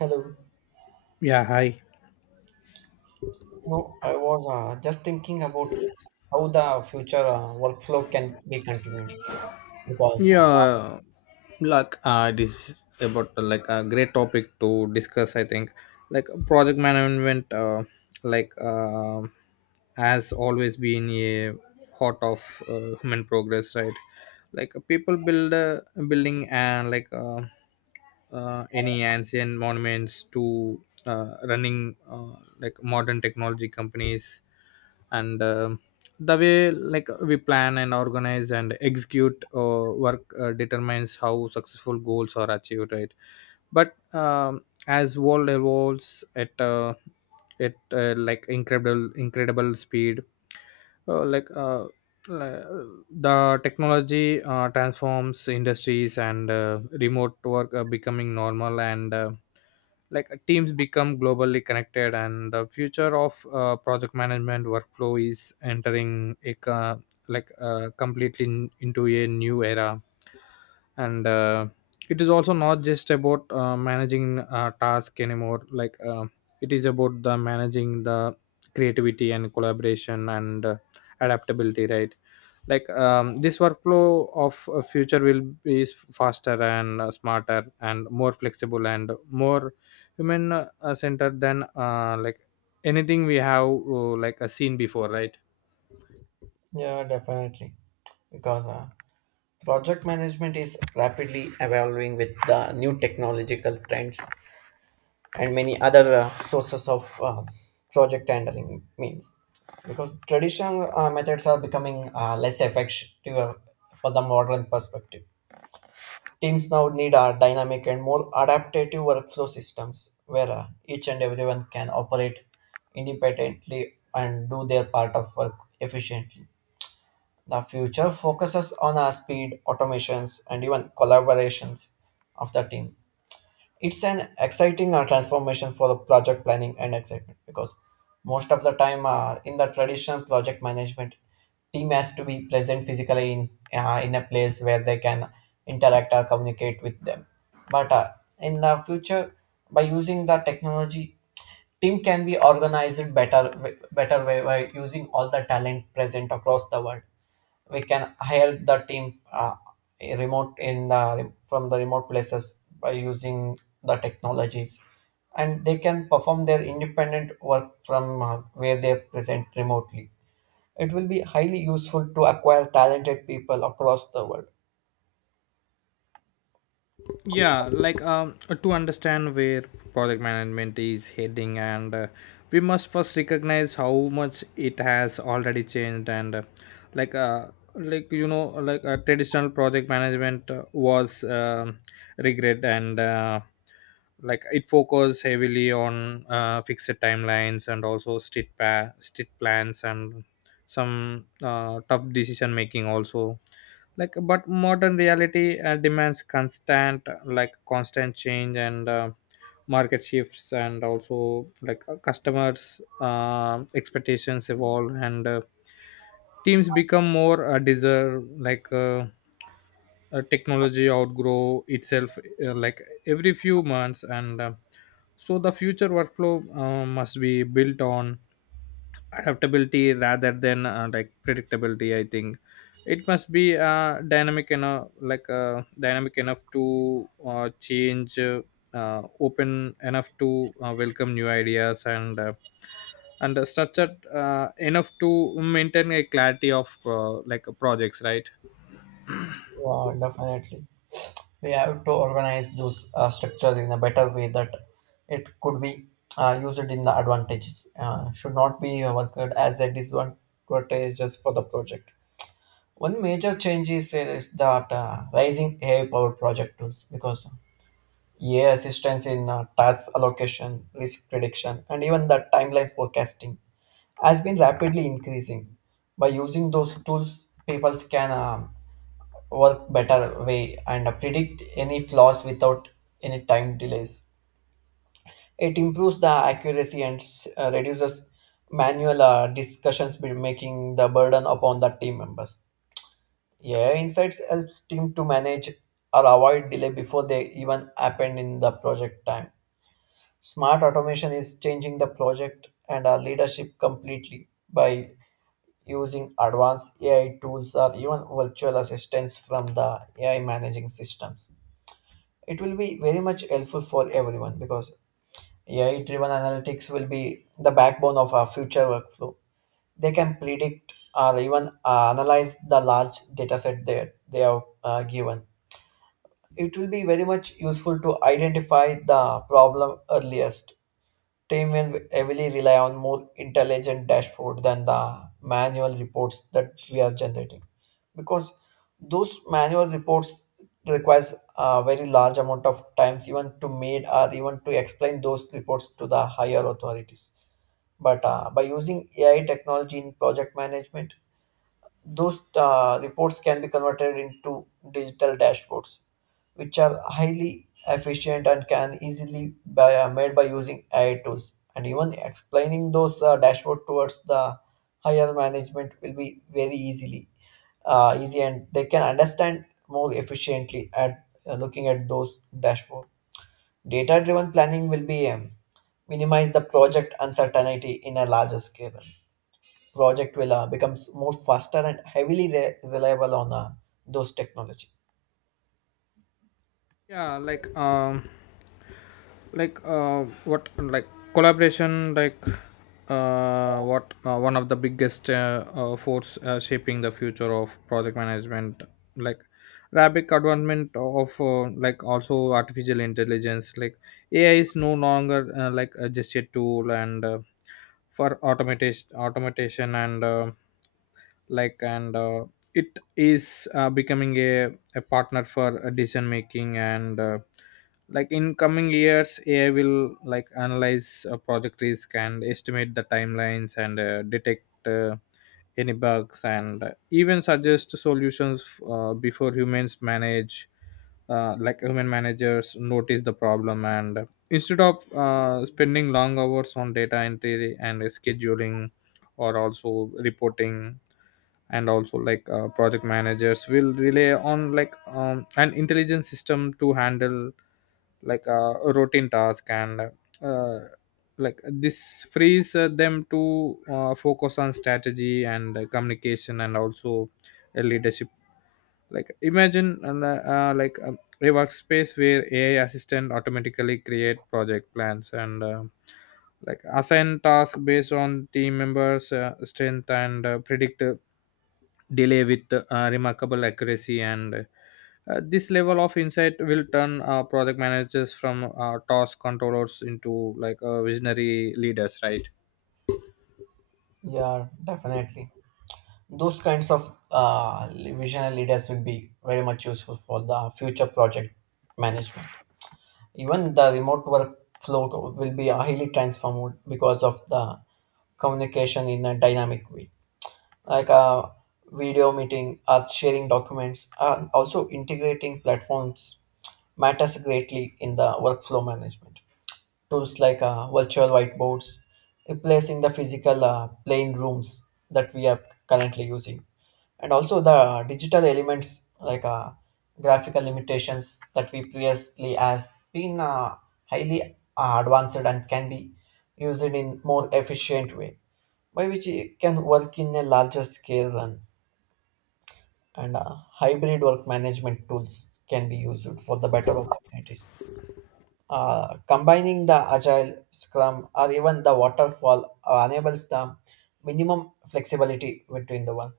Hello. Yeah, hi. No, I was just thinking about how the future workflow can be continued because, yeah this is about like a great topic to discuss, I think. Like project management like uh, has always been a heart of human progress, right? People build building and any ancient monuments to running like modern technology companies. And the way like we plan and organize and execute work determines how successful goals are achieved, right? But as world evolves at like incredible speed, uh, like uh, the technology transforms industries, and remote work are becoming normal, and teams become globally connected, and the future of project management workflow is entering a completely into a new era. And It is also not just about managing task anymore. It is about the managing the creativity and collaboration and adaptability, right? This workflow of future will be faster and smarter and more flexible and more human centered than anything we have seen before, right? yeah, definitely. Because project management is rapidly evolving with the new technological trends and many other sources of project handling means. Because traditional methods are becoming less effective for the modern perspective. Teams now need our dynamic and more adaptive workflow systems where each and everyone can operate independently and do their part of work efficiently. The future focuses on our speed, automations, and even collaborations of the team. It's an exciting transformation for the project planning and excitement because most of the time in the traditional project management, team has to be present physically in a place where they can interact or communicate with them. But in the future, by using the technology, team can be organized better way by using all the talent present across the world. We can help the team remote in the, from the remote places by using the technologies, and they can perform their independent work from where they are present remotely. It will be highly useful to acquire talented people across the world. yeah like um to understand where project management is heading, and we must first recognize how much it has already changed. And like uh like you know like Traditional project management was regret, and like it focused heavily on fixed timelines and also strict plans, and some tough decision making also. Like but modern reality demands constant change, and market shifts, and also customers expectations evolve, and teams become more deserve, technology outgrow itself like every few months. And So the future workflow must be built on adaptability rather than predictability, I think. It must be dynamic enough to change, open enough to welcome new ideas, and structured enough to maintain a clarity of projects, right? Yeah, definitely, we have to organize those structures in a better way that it could be used in the advantages, should not be worked as a disadvantage just for the project. One major change is, is that rising AI-powered project tools, because AI assistance in task allocation, risk prediction, and even the timeline forecasting has been rapidly increasing. By using those tools, people can work better way and predict any flaws without any time delays. It improves the accuracy and reduces manual discussions, making the burden upon the team members. AI insights helps team to manage or avoid delay before they even happen in the project time. Smart automation is changing the project and our leadership completely by using advanced AI tools or even virtual assistants from the AI managing systems. It will be very much helpful for everyone because AI driven analytics will be the backbone of our future workflow. They can predict or even analyze the large data set that they have given. It will be very much useful to identify the problem earliest. Team will heavily rely on more intelligent dashboard than the manual reports that we are generating, because those manual reports requires a very large amount of times even to made or even to explain those reports to the higher authorities. But by using AI technology in project management, those reports can be converted into digital dashboards, which are highly efficient and can easily be made by using AI tools. And even explaining those dashboard towards the higher management will be very easily easy, and they can understand more efficiently at looking at those dashboard. Data-driven planning will be minimize the project uncertainty in a larger scale. Project will becomes more faster and heavily reliable on those technology. yeah like what like Collaboration like what one of the biggest force shaping the future of project management, like rapid advancement of like also artificial intelligence. Like AI is no longer just a tool, and for automation, and like and uh, it is becoming a partner for decision making, and in coming years AI will like analyze project risk and estimate the timelines, and detect any bugs, and even suggest solutions before human managers notice the problem. And Instead of spending long hours on data entry and scheduling or also reporting, and also like project managers will rely on an intelligent system to handle a routine task. And like This frees them to focus on strategy and communication, and also leadership. Like imagine and, like a workspace where AI assistant automatically create project plans, and assign tasks based on team members strength, and predict delay with remarkable accuracy. And This level of insight will turn project managers from task controllers into visionary leaders, right? Yeah, definitely, those kinds of visionary leaders will be very much useful for the future project management. Even the remote workflow will be highly transformed because of the communication in a dynamic way, like a video meeting or sharing documents and also integrating platforms matters greatly in the workflow management. Tools like virtual whiteboards, replacing the physical plain rooms that we are currently using. And also the digital elements like graphical limitations that we previously has been highly advanced and can be used in more efficient way, by which it can work in a larger scale, and hybrid work management tools can be used for the better opportunities. Combining the agile, scrum, or even the waterfall enables the minimum flexibility between the one.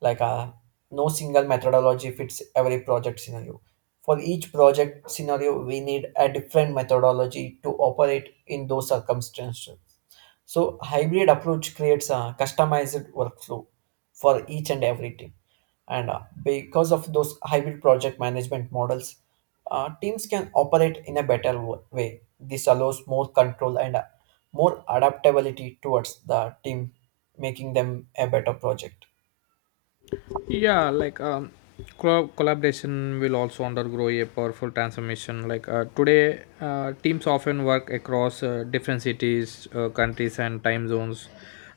Like uh, no single methodology fits every project scenario. For each project scenario, we need a different methodology to operate in those circumstances. So hybrid approach creates a customized workflow for each and every team. And because of those hybrid project management models, teams can operate in a better way. This allows more control and more adaptability towards the team, making them a better project. yeah like um Collaboration will also undergo a powerful transformation. Today teams often work across different cities, countries, and time zones.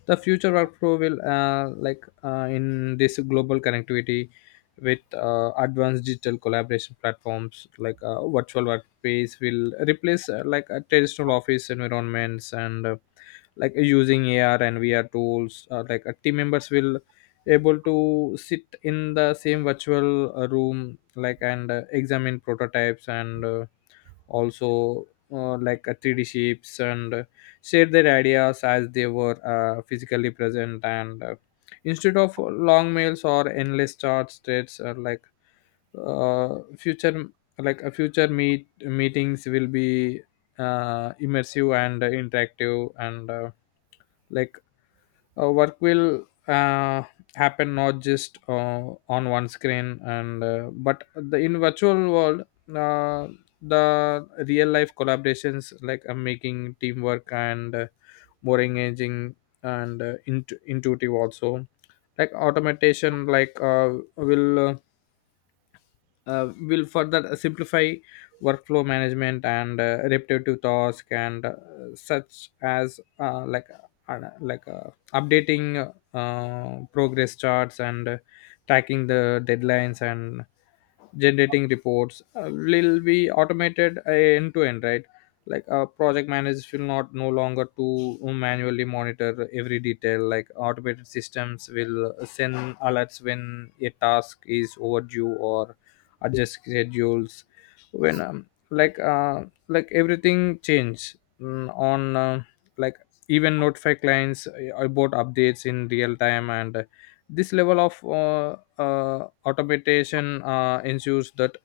The future workflow will in this global connectivity, with advanced digital collaboration platforms, virtual workspace will replace traditional office environments, and using AR and VR tools, team members will able to sit in the same virtual room, like and examine prototypes, and also like 3D shapes, and share their ideas as they were physically present. And Instead of long mails or endless charts states, like future like a future meetings will be immersive and interactive, and like work will happen not just on one screen, and but the in virtual world. uh, the real life collaborations, making teamwork and more engaging and intuitive also. Like automation will uh, will further simplify workflow management, and repetitive task, and such as like updating progress charts, and tracking the deadlines, and generating reports will be automated end to end, right? Project managers will not no longer to manually monitor every detail. Like automated systems will send alerts when a task is overdue, or adjust schedules when everything change, mm, on like even notify clients about updates in real time. And This level of automation ensures that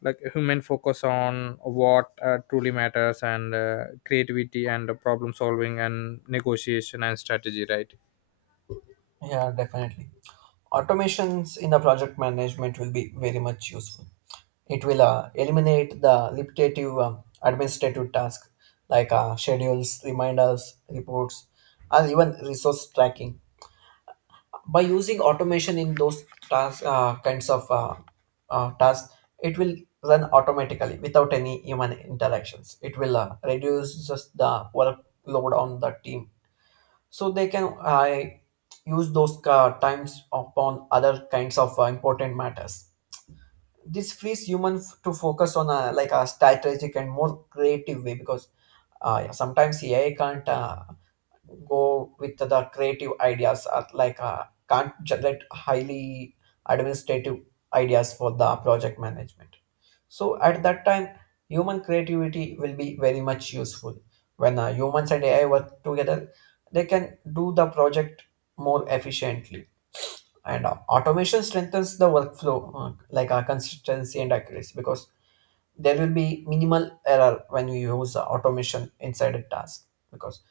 like human focus on what truly matters, and creativity, and problem solving, and negotiation, and strategy, right? Yeah, definitely. Automations in the project management will be very much useful. It will eliminate the repetitive administrative tasks like schedules, reminders, reports, or even resource tracking. By using automation in those tasks, kinds of tasks, it will run automatically without any human interactions. It will reduce just the workload on the team, so they can use those times upon other kinds of important matters. This frees human to focus on a like a strategic and more creative way, because yeah, sometimes AI can't go with the creative ideas, or like can't generate highly administrative ideas for the project management. So at that time, human creativity will be very much useful. When humans and AI work together, they can do the project more efficiently. And automation strengthens the workflow, consistency and accuracy, because there will be minimal error when you use automation inside a task, because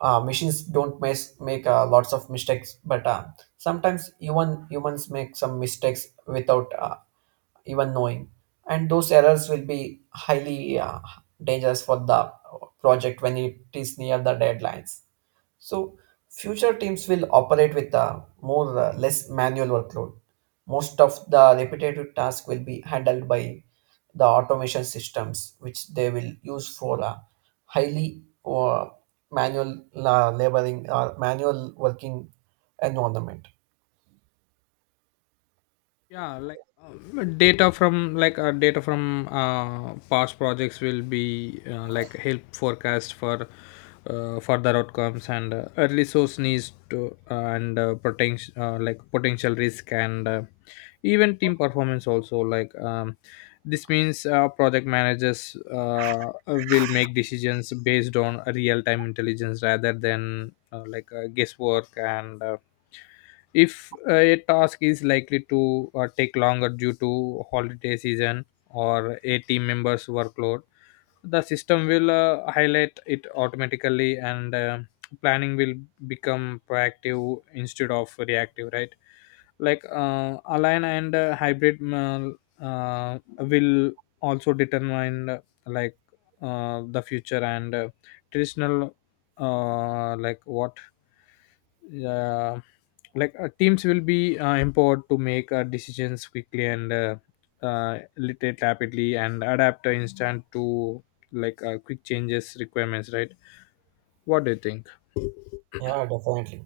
machines don't make lots of mistakes, but sometimes even humans make some mistakes without even knowing, and those errors will be highly dangerous for the project when it is near the deadlines. So future teams will operate with a more less manual workload. Most of the repetitive task will be handled by the automation systems, which they will use for highly manual laboring or manual working environment. Data from past projects will be like help forecast for further outcomes, and early source needs to, and potential potential risk, and even team performance also. This means project managers will make decisions based on real time intelligence rather than guesswork. And If a task is likely to take longer due to holiday season or a team member's workload, the system will highlight it automatically, and planning will become proactive instead of reactive, right? Align and hybrid will also determine like the future, and traditional like what uh, like teams will be empowered to make decisions quickly, and literate rapidly and adapt instant to quick changes requirements, right? What do you think? Yeah, definitely.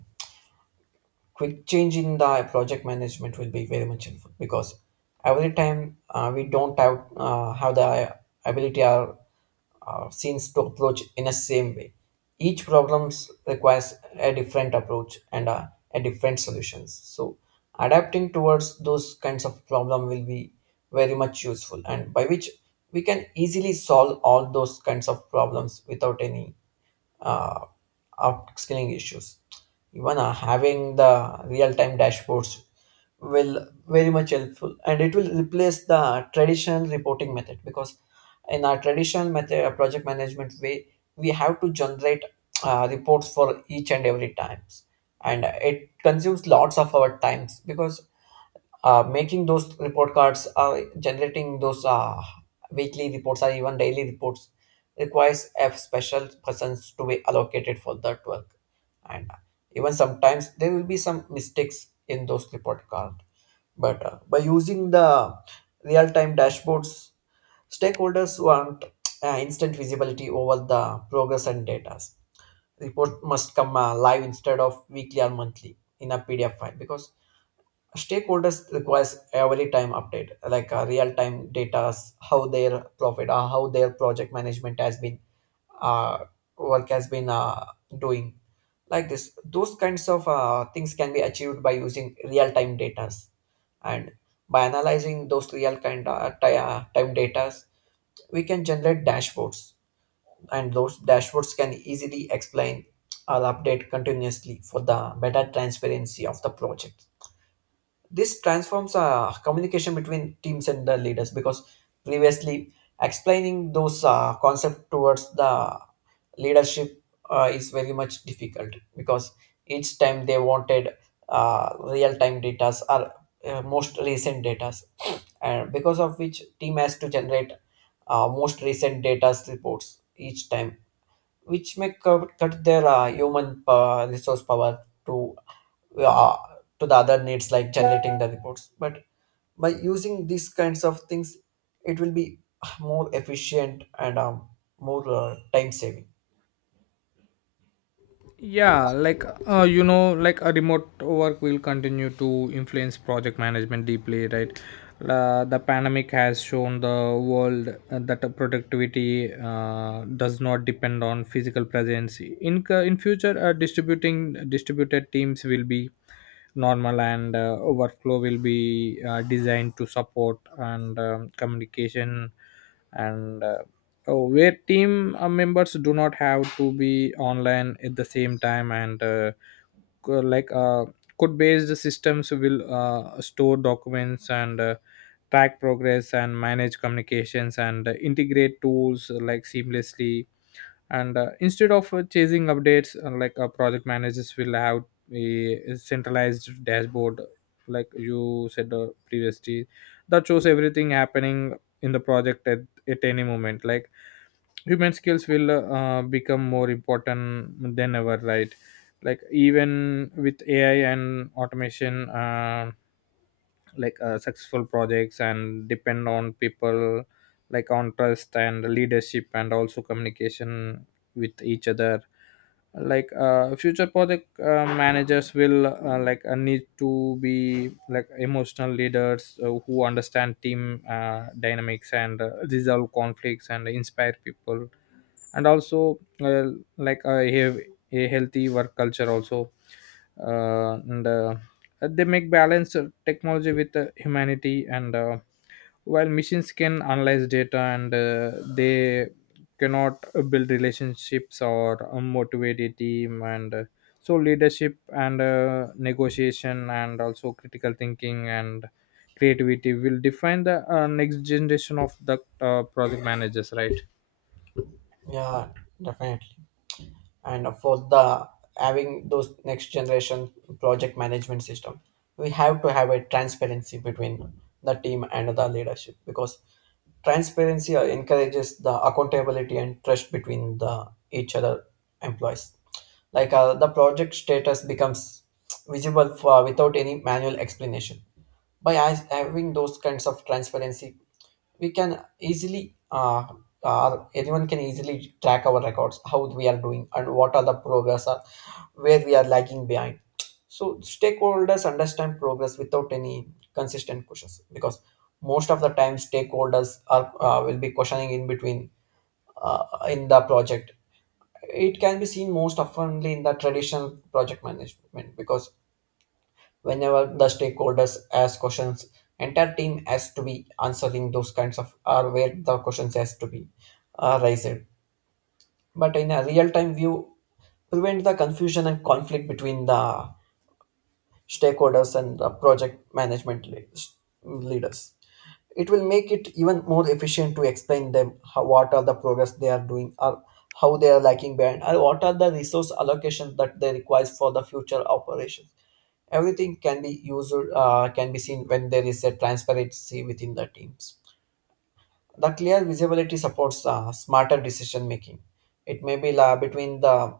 Quick change in the project management will be very much helpful, because every time we don't have the ability or scenes to approach in the same way. Each problem requires a different approach and a different solutions. So adapting towards those kinds of problem will be very much useful, and by which we can easily solve all those kinds of problems without any uh, upskilling issues. Even having the real-time dashboards will very much helpful, and it will replace the traditional reporting method, because in our traditional method, project management way, we have to generate reports for each and every times, and it consumes lots of our times because making those report cards, generating those weekly reports or even daily reports requires a special persons to be allocated for that work. And even sometimes there will be some mistakes in those report cards. But by using the real-time dashboards, stakeholders want instant visibility over the progress and data. Report must come live instead of weekly or monthly in a PDF file, because stakeholders requires every time update, like real time data, how their profit, or how their project management has been, uh, work has been doing. Like this, those kinds of things can be achieved by using real time data, and by analyzing those real time data, we can generate dashboards, and those dashboards can easily explain or update continuously for the better transparency of the project. This transforms communication between teams and the leaders, because previously explaining those concept towards the leadership is very much difficult, because each time they wanted real-time data or most recent data, and because of which team has to generate most recent data reports each time, which may cut their human resource power to uh, to the other needs like generating the reports. But by using these kinds of things, it will be more efficient and more time saving. A remote work will continue to influence project management deeply, right? The pandemic has shown the world that the productivity does not depend on physical presence. In in future distributing distributed teams will be normal, and workflow will be designed to support and communication, and Oh, where team members do not have to be online at the same time, and co- like uh, code based systems will store documents, and track progress, and manage communications, and integrate tools like seamlessly. And Instead of chasing updates, project managers will have a centralized dashboard, like you said previously, that shows everything happening in the project at any moment. Like human skills will become more important than ever, right? Like even with AI and automation, successful projects and depend on people, like on trust and leadership, and also communication with each other. Future project managers will need to be like emotional leaders who understand team dynamics, and resolve conflicts and inspire people, and also have a healthy work culture also, and they make balance technology with humanity. And While machines can analyze data, and they cannot build relationships or motivate a team. And So leadership, and negotiation, and also critical thinking, and creativity will define the next generation of the project managers, right? Yeah, definitely. And for the having those next generation project management system, we have to have a transparency between the team and the leadership, because transparency encourages the accountability and trust between the each other employees. Like the project status becomes visible for, without any manual explanation. By having those kinds of transparency, we can easily anyone can easily track our records how we are doing and what are the progress, or where we are lagging behind. So stakeholders understand progress without any consistent questions, because most of the time stakeholders are will be questioning in between uh, in the project. It can be seen most oftenly in the traditional project management, because whenever the stakeholders ask questions, entire team has to be answering those kinds of, or where the questions has to be raised. But in a real-time view, prevent the confusion and conflict between the stakeholders and the project management leaders. It will make it even more efficient to explain them how, what are the progress they are doing or how they are lacking behind or what are the resource allocations that they require for the future operations. Everything can be used can be seen when there is a transparency within the teams. The clear visibility supports smarter decision making. It may be between the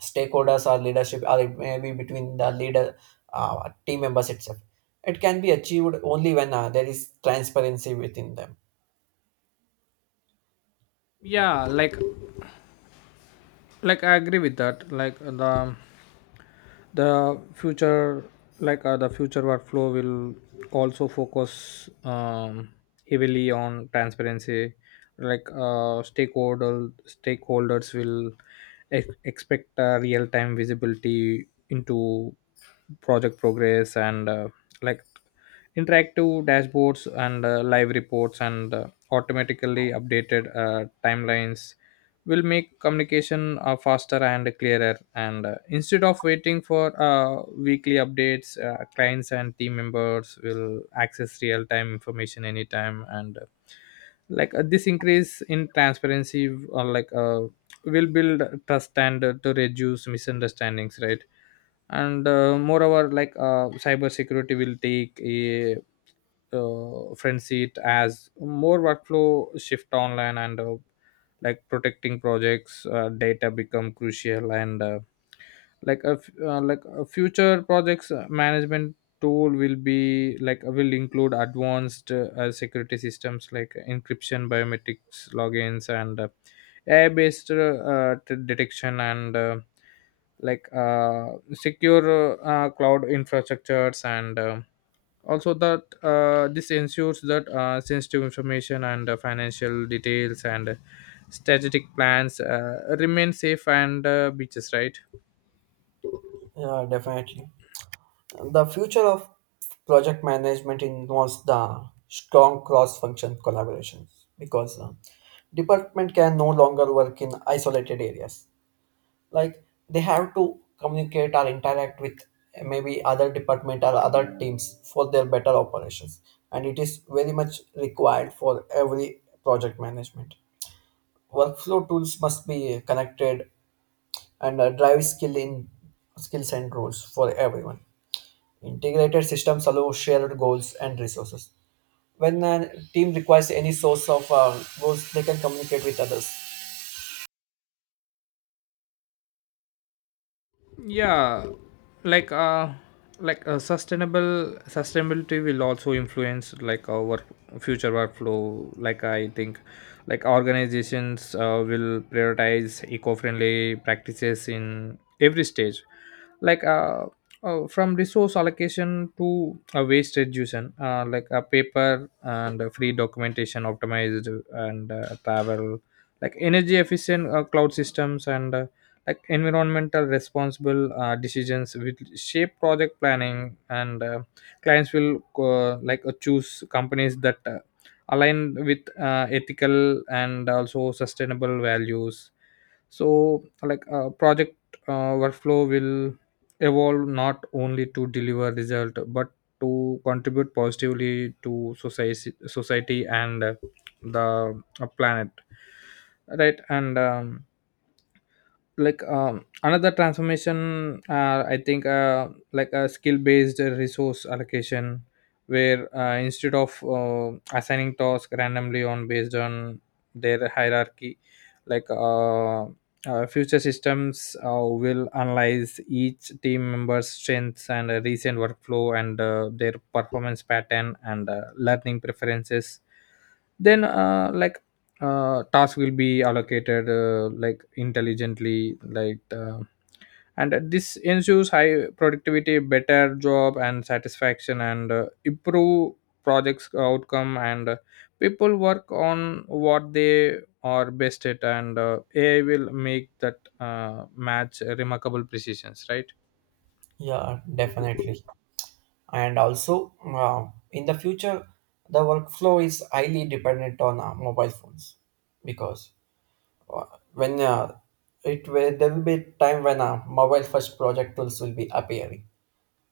stakeholders or leadership, or it may be between the leader team members itself. It can be achieved only when there is transparency within them. yeah like I agree with that. Like the future, the future workflow will also focus heavily on transparency. Like stakeholders will expect real time visibility into project progress, and like interactive dashboards, and live reports, and automatically updated timelines will make communication faster and clearer. And Instead of waiting for weekly updates, clients and team members will access real time information anytime. And like This increase in transparency will build trust, and to reduce misunderstandings, right? and Moreover, cyber security will take a front seat as more workflow shift online. And like protecting projects data become crucial. And like a f- like a future projects management tool will be will include advanced security systems like encryption, biometrics logins, and AI based detection, and like uh, secure cloud infrastructures, and also that this ensures that sensitive information, and financial details, and strategic plans remain safe and beaches, right? Yeah, definitely. The future of project management involves the strong cross-function collaboration because department can no longer work in isolated areas. Like they have to communicate or interact with maybe other department or other teams for their better operations, and it is very much required for every project management. Workflow tools must be connected and drive skill in skills and roles for everyone. Integrated systems allow shared goals and resources. When a team requires any source of goals, they can communicate with others. yeah like uh like sustainable Sustainability will also influence like our future workflow, like I think. Like organizations will prioritize eco-friendly practices in every stage, like uh, from resource allocation to waste reduction, like a paper and free documentation, optimized and travel, like energy efficient cloud systems, and environmental responsible decisions which shape project planning. And Clients will choose companies that align with ethical and also sustainable values. So project workflow will evolve not only to deliver result, but to contribute positively to society, and the planet, right? and like Another transformation, I think, a skill based resource allocation, where instead of assigning tasks randomly on based on their hierarchy, like uh, future systems will analyze each team member's strengths, and recent workflow, and their performance pattern, and learning preferences. Then like Task will be allocated intelligently, and this ensures high productivity, better job and satisfaction, and improve projects outcome, and people work on what they are best at. And AI will make that match remarkable precisions, right? Yeah, definitely. And also, in the future, the workflow is highly dependent on mobile phones because when uh, there will be time when mobile first project tools will be appearing.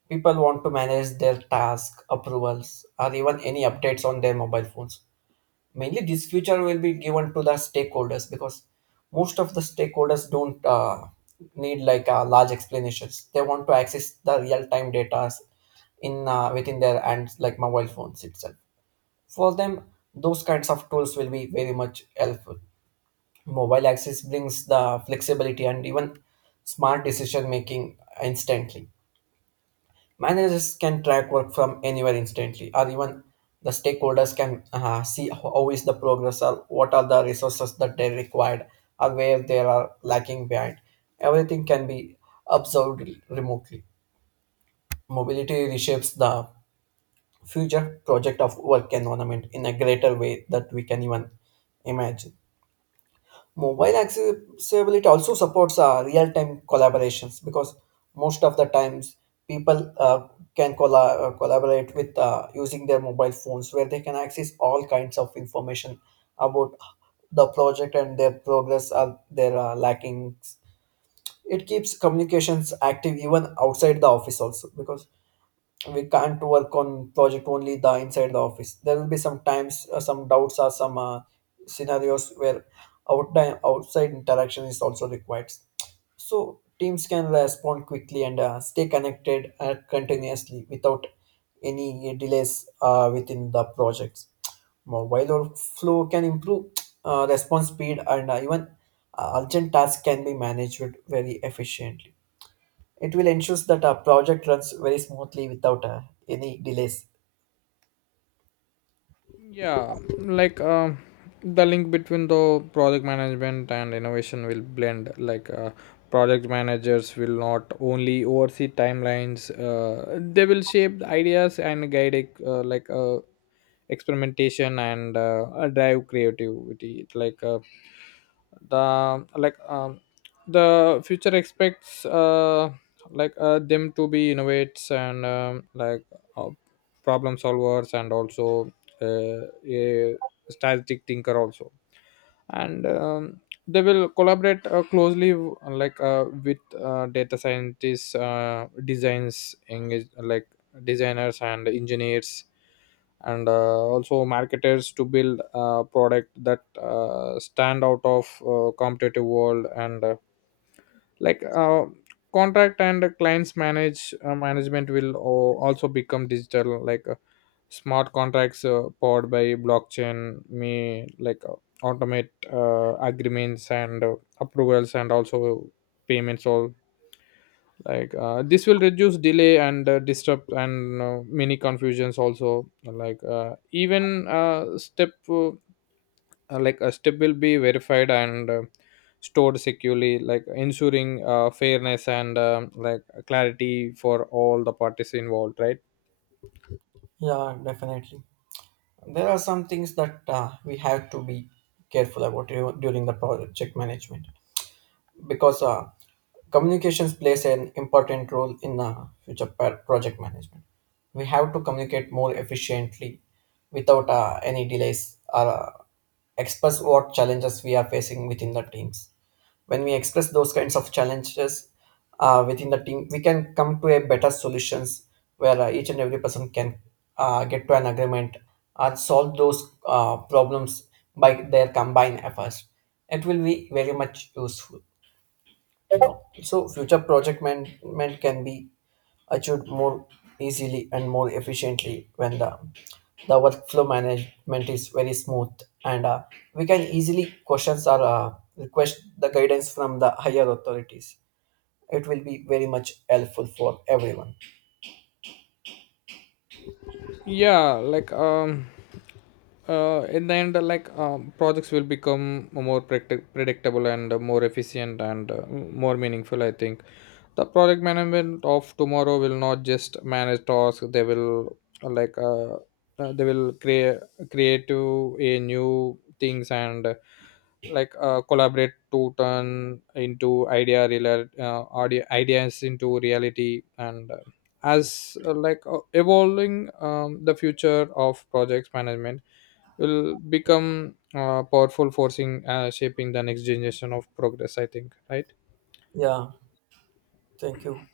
People want to manage their task approvals or even any updates on their mobile phones. Mainly this future will be given to the stakeholders because most of the stakeholders don't need like large explanations. They want to access the real-time data in within their hands like mobile phones itself. For them, those kinds of tools will be very much helpful. Mobile access brings the flexibility and even smart decision making instantly. Managers can track work from anywhere instantly, or even the stakeholders can see how is the progress or what are the resources that they required or where they are lacking behind. Everything can be observed remotely. Mobility reshapes the future project of work environment in a greater way that we can even imagine. Mobile accessibility also supports real-time collaborations because most of the times people can collaborate with using their mobile phones, where they can access all kinds of information about the project and their progress or their lackings. It keeps communications active even outside the office also, because we can't work on project only the inside the office. There will be some times some doubts or some scenarios where out outside interaction is also required, so teams can respond quickly and stay connected continuously without any delays within the projects. Mobile workflow can improve response speed, and even urgent tasks can be managed very efficiently. It will ensure that our project runs very smoothly without any delays. yeah like um the link between the project management and innovation will blend. Project managers will not only oversee timelines, they will shape the ideas and guide uh, like uh, experimentation, and drive creativity. The like um, the future expects them to be innovates, and uh, problem solvers, and also uh, a strategic thinker also. And They will collaborate closely with data scientists, designs engage like designers and engineers, and also marketers, to build a product that stand out of competitive world. And like Contract and clients management will o- also become digital. Smart contracts powered by blockchain may automate agreements, and approvals, and also payments all. This will reduce delay, and disrupt, and many confusions also. Even step like a step will be verified, and stored securely, like ensuring fairness, and clarity for all the parties involved, right? Yeah, definitely. There are some things that we have to be careful about during the project management, because communications plays an important role in future project management. We have to communicate more efficiently without any delays or express what challenges we are facing within the teams. When we express those kinds of challenges within the team, we can come to a better solutions where each and every person can get to an agreement and solve those problems by their combined efforts. It will be very much useful, so future project management can be achieved more easily and more efficiently when the workflow management is very smooth, and we can easily questions or request the guidance from the higher authorities. It will be very much helpful for everyone. yeah like um in the end, projects will become more predictable, and more efficient, and more meaningful. I think the project management of tomorrow will not just manage tasks; they will uh, like uh, they will create to a new things, and collaborate to turn into ideas into reality. And as like Evolving the future of projects management will become powerful forcing shaping the next generation of progress, I think, right? Yeah, thank you.